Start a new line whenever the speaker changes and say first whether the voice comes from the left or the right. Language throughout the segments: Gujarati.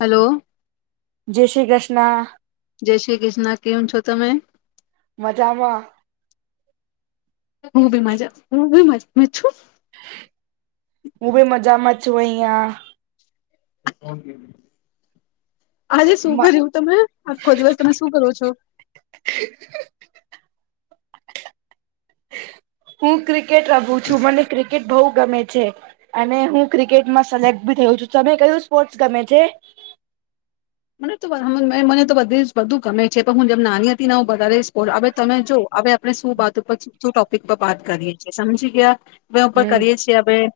left: હલો
right: જય શ્રી કૃષ્ણ
left: જય શ્રી કૃષ્ણ કેમ છો તમે
right: મજામાં
left: હું બી મજા હું બી મજા મા છું.
right: હું ભી મજામાં છુ અયા
left: [inaudible] આજે શું કર્યું તમે આખો દિવસ તમે શું કરો છો.
right: હું ક્રિકે ક્રિકેટ રમુ છું મને ક્રિકેટ બઉ ગમે છે અને હું ક્રિકેટમાં સિલેક્ટ ભી થયો છું તમે કયું સ્પોર્ટસ ગમે છે.
left: મને તો મને તો બધીજ બધું ગમે છે તો હું જેમ નાની હતી ને વધારે સ્પોર્ટ તમે જો હવે આપણે શું વાત ઉપર શું ટોપિક પર વાત કરીએ છે. સમજી ગયા અવે ઉપર
right: હમ
left: કરીએ છીએ આપણે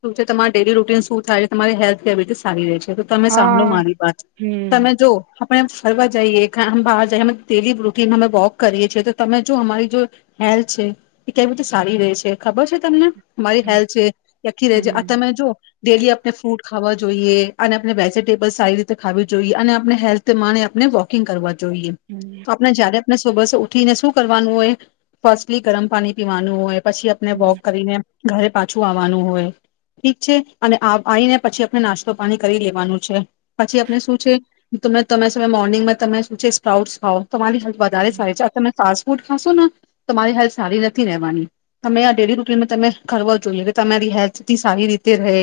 left: શું છે તમારી ડેલી રૂટીન શું થાય છે તમારી હેલ્થ કેબિલિટી સારી રહે છે. તો તમે સાંભળો
right: હા
left: મારી વાત
right: હમ
left: તમે જો પણ એમ પણ ફરવા જઈએ બહાર જઈએ અ ડેલી રૂટીન અમે વોક કરીએ છીએ તો તમે જો અમારી જો હેલ્થ છે એ કેવી રીતે સારી રહે છે ખબર છે તમને મારી
right: હમ
left: હેલ્થ છે એકખી રહે છે
right: હમ
left: આ તમે જો ડેલી આપણે ફ્રૂટ ખાવા જોઈએ અને આપણે વેજીટેબલ સારી રીતે ખાવી જોઈએ અને આપણે હેલ્થ માને આપને વોકિંગ કરવા જોઈએ
right: હમ
left: તો આપણે જયારે ને સુબસ ઉઠીને શું કરવાનું હોય ફર્સ્ટલી ગરમ પાણી પીવાનું હોય પછી આપને વોક કરીને ઘરે પાછું આવવાનું હોય ઠીક છે અને આવીને પછી આપણે નાસ્તો પાણી કરી લેવાનું છે પછી આપણે શું છે તમે તમે મોર્નિંગમાં તમે શું છે સ્પ્રાઉટ ખાવઓ તમારી વધારે
right: હમ
left: સારી છે આ તને સા ફૂડ ખાશો ને તોરી હેલ્થ સારી નથી રહેવાની તમે આ ડેલી રૂટીનમાં તમે ખરવચો જોઈએ કે તમારી હેલ્થથી સારી રીતે રહે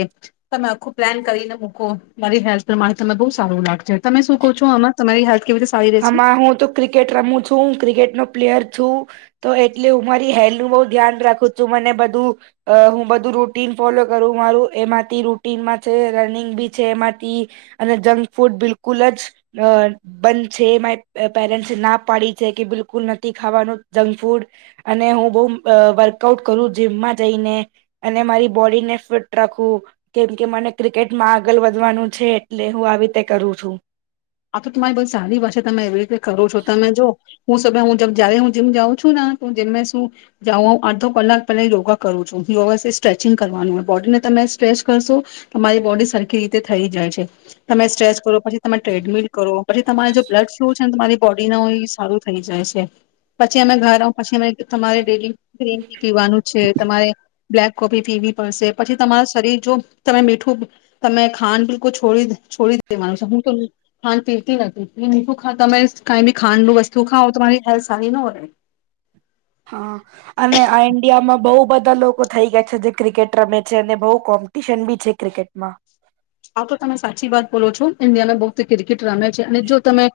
left: તમે આખું પ્લાન કરીને મૂકો મારી હેલ્થ પ્રમાણે તમે બોવ સારું લાગ છે તમે શું કહો છો આમા તમારી હેલ્થ કેવી રીતે સારી રહેશે
right: આમાં હું તો ક્રિકેટ રમું છું હું ક્રિકેટનો પ્લેયર છું. તો એટલે હું મારી [unintelligible] ધ્યાન રાખું છું. મને બધું અ હું બધું રૂટિન ફોલો કરું મારું એમાંથી રૂટિનમાં છે રનિંગ બી છે એમાંથી અને જંક ફૂડ બિલકુલ જ બંધ છે. મારી પેરેન્ટસ એ ના પાડી છે કે બિલકુલ નથી ખાવાનું જંક ફૂડ અને હું બઉ વર્કઆઉટ કરું જીમમાં જઈને અને મારી બોડીને ફિટ રાખું કેમકે મને ક્રિકેટમાં આગળ વધવાનું છે એટલે હું આવી રીતે કરું છું.
left: આ તો તમેં બસ સારી પાસે તમે એવી રીતે કરો છો તમે જો હું સ હું જયારે હું જીમ જાઉં છું ને તો જીમ શું જા અડધો કલાક પહેલા યોગા કરું છું યોગા સ્ટ્રેચિંગ કરવાનું હોય બોડીને તમે સ્ટ્રેચ કરશો તમારી બોડી સરખી રીતે થઈ જાય છે. તમે સ્ટ્રેચ કરો પછી તમે ટ્રેડમિલ કરો પછી તમારે જો બ્લડ ફ્લુ છે ને તમારી બોડી ના સારું થઈ જાય છે. પછી અમે ઘર પછી અમે તમારે ડેલી ગ્રીન ટી પીવાનું છે. તમારે બ્લેક કોફી પીવી પડશે પછી તમાર શરીર જો તમે મીઠું તમે ખાંડ બિલકુલ છોડી છોડી દેવાનું છે હું તો ખાંડ પીરતી નથી [unintelligible] તમે કઈ બી ખાંડનું વસ્તુ ખાાવ તો તમારી હેલ્થ સારી ન હોય
right: હા અને આ ઇન્ડિયામાં બોવ બ ધા લોકો થઈ ગયા છે જે ક્રિકેટ રમે છે અને બોવ કોમ્પિટિશન બી છે ક્રિકેટમાં.
left: આ તો તમે સાચી વાત બોલો છો ઇન્ડિયામાં બહુ ક્રિકેટ રમે છે અને જો તમે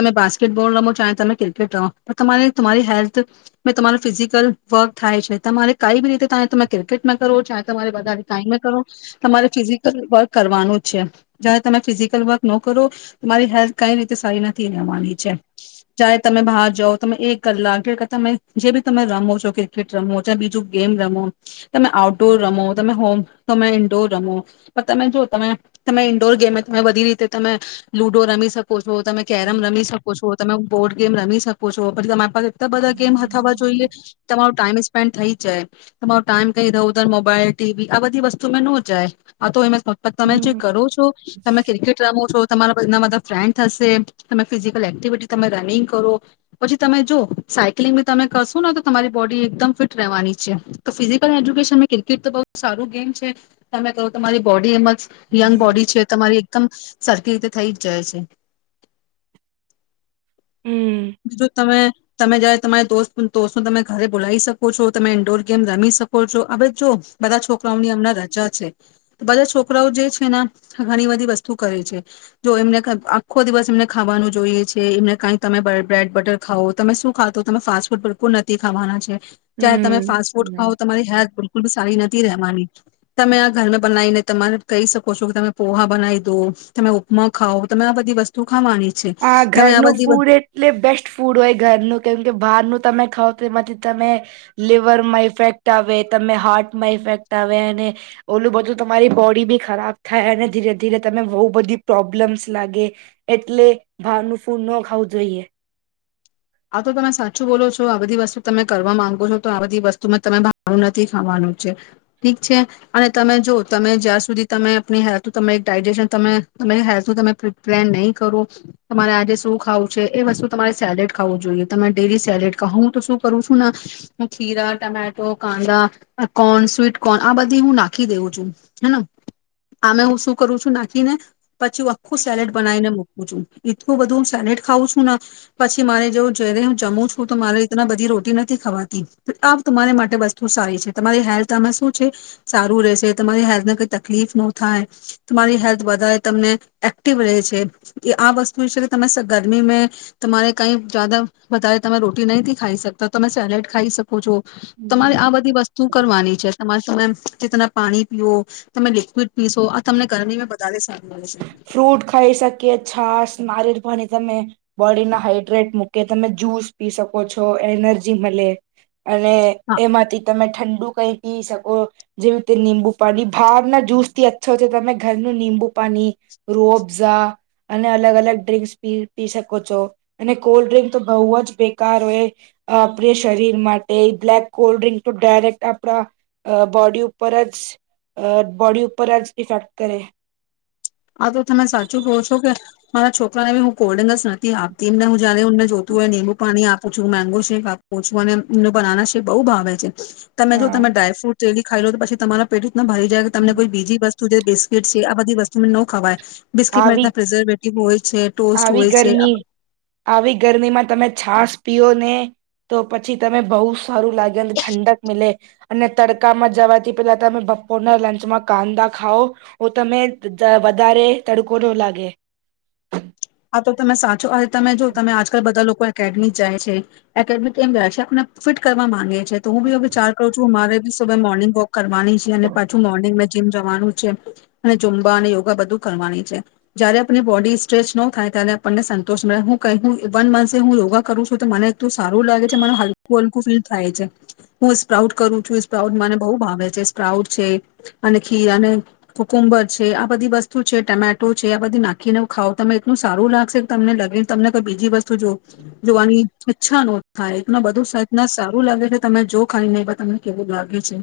left: તમે બાસ્કેટબોલ રમો છો તમે ક્રિકેટ રમો પણ તમારે તમારી હેલ્થ મે તમાર ફિઝિકલ વર્ક થાય છે. તમારે કઈ બી રીતે ત તમે ક્રિકેટમાં કરો છો તમારે ટાઈમેં કરો તમારે ફિઝિકલ વર્ક કરવાનું જ છે જ્યારે તમે ફિઝિકલ વર્ક ન કરો તમારી હેલ્થ કઈ રીતે સારી નથી રહેવાની છે. જ્યારે તમે બહાર જાઓ તમે એક કલાક કે તમે જે બી તમે રમો છો ક્રિકેટ રમો બીજું ગેમ રમો તમે આઉટડોર રમો તમે હોમ તમે ઈન્ડોર રમો તમે જો તમે તમે ઈન્ડોર ગેમે તમે બધી રીતે તમે લુડો રમી શકો છો. તમે કેરમ રમી શકો છો. તમે બોર્ડ ગેમ રમી શકો છો પછી તમારી પાસે બધા ગેમ હથાવવા જોઈએ. તમારો ટાઈમ સ્પેન્ડ થઈ જાય તમારો ટાઈમ કઈ ઇધર ઉધર મોબાઈલ ટીવી આ બધી વસ્તુ મે નો જાય આ તો એ તમે જે
right: હમ
left: કરો છો તમે ક્રિકેટ રમો છો તમારા બધ બધા ફ્રેન્ડ હશે તમે ફિઝિકલ એક્ટિવિટી તમે રનિંગ કરો પછી તમે જો સાયકલિંગ બી તમે કરશો ને તો તમારી બોડી એકદમ ફિટ રહેવાની છે. તો ફિઝિકલ એજ્યુકેશન ક્રિકેટ તો બહ સારું ગેમ છે તમે કો તમારી બોડી એમાં યંગ બોડી છે તમારી કમ સરખી રીતે થઈ જાય છે.
right: હમ
left: [inaudible] તમે તમે જારે તમારી દોસ્ત દોસ્તું તમે ઘરે બોલાવી શકો છો તમે ઈન્ડોર ગેમ રમી શકો છો હવે જો બધા છોકરાઓની અમના રજા છે તો બધા છોકરાઓ જે છે ને ઘણી બધી વસ્તુ કરે છે જો એમને આખો દિવસ એમને ખાવાનું જોઈએ છે એમને કઈ તમે બ્રેડ બટર ખાવો તમે શું ખાવો તો તમે ફાસ્ટ ફૂડ બિલકુલ નથી ખાવાના છે તે તમે
right: હમ
left: ફાસ્ટ ફૂડ
right: હમ
left: ખાવો તમારી હેલ્થ બિલકુલ બી સારી નથી રહેવાની. તમે આ ઘરમાં બનાવીને તમારે કહી શકો છો કે તમે પોહા બનાવી દો તમે ઉપમા ખાવો તમે આ બધી વસ્તુ ખાવાની છે
right: આ
left: તમે
right: ઘરનું
left: બધી
right: ફૂડ એટલે બેસ્ટ ફૂડ હોય ઘરનું કેમ કે બહારનું તમે ખાવ તો એમાંથી તમે લિવર માં ઇફેક્ટ આવે તમે હાર્ટ માં ઇફેક્ટ આવે અને ઓલું બધું તમારી બોડી બી ખરાબ થાય અને ધીરે ધીરે તમે બઉ બધી પ્રોબ્લેમ્સ લાગે એટલે ભારનું ફૂડ ન ખાવું જોઈએ.
left: આ તો તમે સાચું બોલો છો આ બધી વસ્તુ તમે કરવા માંગો છો તો આ બધી વસ્તુમાં તમે [unintelligible] નથી ખાવાનું છે ઠીક છે અને તમે જો તમે જ્યાં સુધી તમે હેલ્થ તમે ડાયજેશન તમે તમે હેલ્થ તમે પ્લેન નહઈ કરો તમારા આજે શું ખાવું છે એ વસ્તુ તમારી સેલેડ ખાવું જોઈએ. તમે ડેરી સેલેડ ખાઓ હું તો શું કરું છું ને હું ખીરા ટમેટો કાંદા કોર્ન સ્વીટ કોર્ન આ બધી હું નાખી દેઉું છું હે ને આમે હું શું કરું છું નાખીને પછી હું આખો સેલેડ બનાઈને મૂક કુ છું એટલું બધું સેલડ ખાઉં છું ના પછ મારે જવ- જયારે હું જમુ છું તો મારે [unintelligible] બધી રોટી નથી ખવાતી. આ તમારે માટે વસ્તુ સારી છે તમારી હેલ્થ આમે શું છે સારું રહેશે તમારી હેલ્થને કઈ તકલીફ ન થાય તમારી હેલ્થ વધારે તમને એક્ટિવ રહે છે એ આ વસ્તુ એ છે કે તમે ગરમીમેં તમારે કઈ જદા વધારે તમે રોટી નહીંથી ખાઈ શકતા તમે સેલેડ ખાઈ શક ખો છો
right: હમ
left: તમારે આ બઘી વસ્તુ કરવાની છે. તમારે તમે જેતના પાણી પીઓ તમે લિક્વિડ પીશો આ તમને ગરમીમાં વધારે સાર
right: ફ્રૂટ ખાઈ શકીએ છાસ મારી પણી તમે બોડીના હાઈડ્રેટ મૂકે તમે જ્યુસ પી શકો છો એનર્જી મલે અને
left: હા
right: એમાંથી તમે ઠં ડું કઈ પી શકો જેવી તે નીબું પાણી ભાવના જ્યૂસ થી અચ્છો છે તમે ઘરનું નીબું પાણી રુફઝા અને અલગ અલગ ડ્રિંકસ પી પી શકો છો અને કોલ્ડ ડ્રિંક તો બહુ જ બેકાર હોય આપરે શરીર માટે બ્લેક કોલ્ડ ડ્રિંક તો ડાયરેક્ટ આપરા અ બોડી ઉપર જ અ બોડી ઉપર જ ઇફેક્ટ કરે.
left: આ તો તમે સાચું કહો છો કે મારા છોકરાને બી હું [unintelligible] નથી આપતી એમને હું જયારે મને જોતું હોય નીબું પાણી આપું છું મેંગો શેક આપું છું અને બનાના શેક બઉ ભાવે છે. તમે જો
right: હા
left: તમે ડ્રાયફ્રુટ જેલી ખાઈ લો તો પછી તમારા પેટુ ન ભરી જાય કે તમને કોઈ બીજી બસ [unintelligible] બિસ્કિટ છે આ બધી વસ તમે ન ખવાય
right: આવી
left: પ્રિઝર્વેટિવ હોય છે ટોસ્ટ
right: આવી
left: હોય છે આ
right: ગરમી આવી ગરમીમાં તમે છાસ પીઓ ને તો પછી તમે બહુ સારું લાગે અને ઠંડક મિલે અને તડકામાં જવાથી પેલા તમે બપોરના લંચમાં કાંદા ખાઓ તો તમે વધારે તડકો ન લાગે.
left: આ તો તમે સાચો, હ તમે જો તમે આજકાલ બધા લોક [unintelligible] કેડમી જાય છે. એકેડમી કેમ જાય છે આપને ફિટ કરવા માંગે. છે તો હું બી હવે વીચાર કરું છું મારે સુબે મોર્નિંગ વોક કરવાની છે અને પાછું મોર્નિંગ મે જીમ જવાનું છે અને ઝુંબા અને યોગા બધું કરવાની છે જયારે આપની બોડી સ્ટ્રેચ નો થાય ત્યારે આપણને સંતોષ ન હું કઈ વન મંથ હું યોગા કરું છું તો મને સારું લાગે છે મને હલકું હલકું ફીલ થાય છે. હું સ્પ્રાઉટ કરું છું સ્પ્રાઉટ મને બહુ ભાવે છે સ્પ્રાઉટ છે અને ખીર અને કકુંબર છે આ બધી વસ્તુ છે ટમેટો છે આ બધી નાખીને ખાવ તમે એટલું સારું લાગશે તમને લગે તમને કોઈ બીજી વસ્તુ જો જોવાની ઈચ્છા ન થાય એ બધું સારું લાગે છે તમે જો ખાઈનેહી તમને કેવું લાગે છે.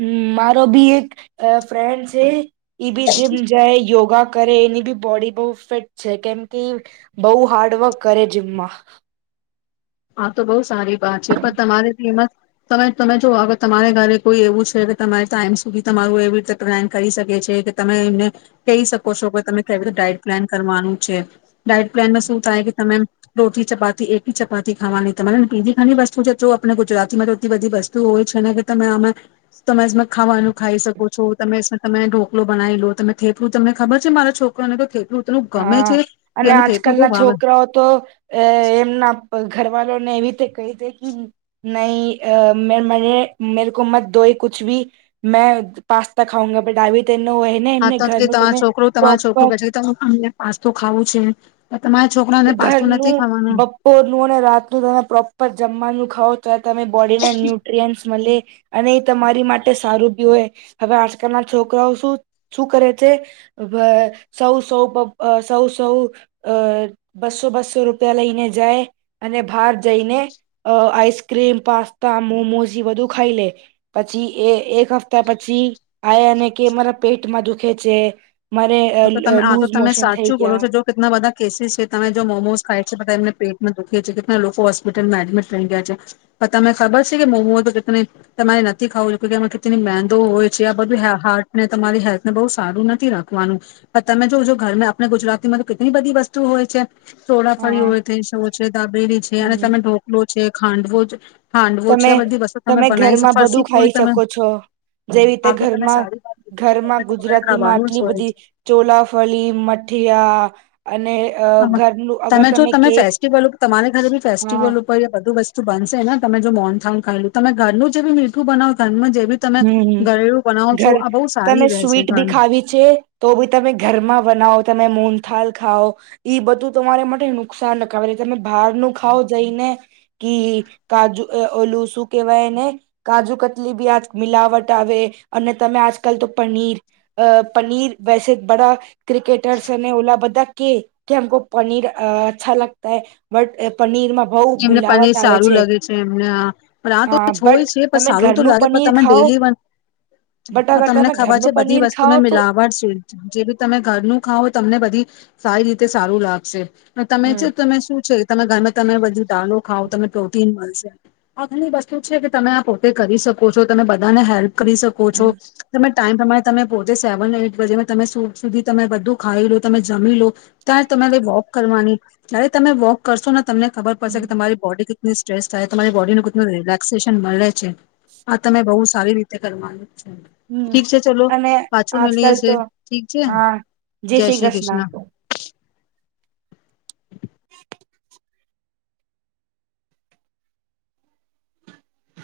right: હમ્મ મારો બી એક અ ફ્રેન્ડ છે, એબી જીમ જાય યોગા કરે એની બી બોડી બહ ફિટ છે કેમકે બહુ હાર્ડવર્ક કરે જીમમાં.
left: હા તો બઉુ સારી વાત છે પણ તમારે તેમાં તમે તમે જો અગર તમારે ઘરે કોઈ એવું છે કે તમારે ટાઈમ સુધી તમારું એવી રીતે પ્લાન કરી શકે છે કે તમે એમને કહી શકો છો કે તમે કેવી રીતે ડાયટ પ્લાન કરવાનું છે ડાયટ પ્લાનમાં શું થાય કે તમે રોટી ચપાતી એકી ચપાતી ખાવાની તમારે પીધી ખાની વસ્તુ છે જો આપણે ગુજરાતી માં તો એટલી બધી વસ્તુ હોય છે ને કે તમે આમે તમે એમાં ખાવાનું ખાઈ શકો છો તમે તમે ઢોકલો બનાવી લો તમે થેલું તમને ખબર છે મારા છોકરોને કે થેલું
right: હા અને આજકાલ ના છોકરાઓ તો એમના ઘરવાલો ને એવી રીતે કહી દે નહી મે મેરે મેરેકો મત દો કુછ ભી મેં પાસ્તા ખાઉંગા બટ આ
left: હા તો તમારો છોકરો તમા
right: પ્રોપર
left: છોકરો બચ અમને પાસ્તો ખાવું છે. તમારા છોકરાને પાસ્તો
right: ઘરનું
left: નથી ખાવાનો
right: બપોરનું અને રાતનું તમે પ્રોપર જમવાનું ખાવ તો તમે બોડી ના ન્યુટ્રીયન્ટ મલે અને એ તમારી માટે સારું બી હોય હવે આજકાલના છોકરાઓ શું શું કરે છે સૌ સૌ સૌ સૌ અ બસો બસો રૂપિયા લઈને જાય અને બહાર જઈને આઈસક્રીમ, પાસ્તા, મોમોઝ એ બધું ખાઈ લે પછી એ એક હપ્તા પછી આવા ને કે મારા પેટમાં દુખે છે. મારે
left: હા તો તમે આ તો
right: લૂઝ
left: તમે
right: મોશન થઈ
left: સાચું બોલો
right: ગયા
left: છો જો કેટલા બધા કેસ છે તમે જો મોમોસ ખાઈ. છે બધા એમને પેટમાં દુખી છે કેટલા લોકો હોસ્પિટલમાં એડમિટ થહી ગયા છે પણ તમે ખબર છે કે મોમુ તો કેટલી તમારે નથી ખાવું કેમાં કેટલી મેંદો હોય છે આ બધું હાર્ટ ને તમારી હેલ્થને બઉ સારું નથી રાખવાનું. પણ તમે જો જો ઘરમાં આપણે ગુજરાતી માં તો કેટલી બધી વસ્તુ હોય છે. ટોળાંફરી
right: હા
left: હોય થઈ છે દાબેલી છે અને
right: હમ
left: તમે ઢોકલો છે ખાંડભોજ
right: તમે તમે ઘરમાં બધું
left: ફરસી
right: ખાઈ
left: પૂરી તમે
right: શકો છો જે રીતે
left: આ તો તમે
right: ઘરમાં
left: સારી વાત કીધી
right: ઘરમાં
left: તમારે
right: ગુજરાતીમાં
left: ખાવાનું
right: આટલી
left: જ હોય
right: બધી
left: છે
right: ચોલાફળી, મઠિયા અને અ ઘરનું અગર
left: તમે જો તમે
right: કેક
left: ફેસ્ટિવલ ઉપ તમારી ઘરે બી
right: હા
left: ફેસ્ટિવલ ઉપર બધું વસ બનશે ને તમે જો મૌન થાવ ખાયલું તમે ઘરનું જેવું મીઠું બનાવો ઘરનું જે બી તમે
right: હમ
left: ઘરેલું બનાવો છો
right: ઘર
left: આ બહુ સારી
right: તમે
left: રહેશે
right: સ્વીટ બી
left: ઘરનું
right: ખાવી છે તો બી તમે ઘરમાં બનાવો તમે મોનથાલ ખાવો ઈ બધું તમારા માટે નુકસાન નખાવે તમે બહાર નું ખાઓ જઈને કે કાજુ ઓલું શું કેવાય ને કાજુ કતલી બી આજ મિલાવટ આવે અને તમે આજકાલ તો પનીર અ પનીર વેસે બડા ક્રિકેટર્સ અને ઓલા બધા કે કે હમકો પનીર અ અચ્છા લગતા હે બટ પનીરમાં બહુ
left: એમને
right: મિલાવટ
left: પનીર
right: આવે
left: સારું લાગે છે એમને આ તો
right: હા
left: છ હોય
right: બટ
left: છે પણ
right: તમે
left: સારું તો
right: ઘરનું
left: લાગે પણ
right: પનીર
left: તમેં
right: ખાઓ
left: ડેલી
right: બટ
left: ના
right: અગર
left: તમને
right: તમે
left: ખબર છે
right: ઘરનું
left: બધી
right: પનીર
left: વસ્તુ
right: ખાઓ તો
left: મિલાવડ છે જે બી તમે ઘરનું ખાવ તમને બધી સારી રીતે સારું લાગશે. તમે છે
right: હમ
left: તમે શું છે તમે ગમે તમે બધું ચાલો ખાવ તને પ્રોટીન મળશે આ ઘણી વસ્તુ છે કે તમે આ પોતે કરી શકો છો તમે બધાને હેલ્પ કરી શકો છો
right: હમ
left: તમે ટાઈમ પ્રમાણે તમે પોતેે સેવન એઈટ બજે તમે સુ સુધી તમે બધું ખાઈ લો, તમે જમી લો, ત્યારે તમારે વોક કરવાની જ્યારે તમે વોક કરશો ને તમને ખ પડશે કે તમારી બોડી સ્ટ્રેસ થાય તમારી બોડી નું કેટલું રિલેક્સેશન મલે છે આ તમે બઉ સારી રીતે કરવાનું.
right: હમ
left: ઠીક છે ચલો
right: અને
left: પાછું મળીયે
right: આજકાલ
left: છે
right: તો
left: ઠીક છે
right: હા
left: જય શ્રી કૃષ્ણ.
right: [inaudible]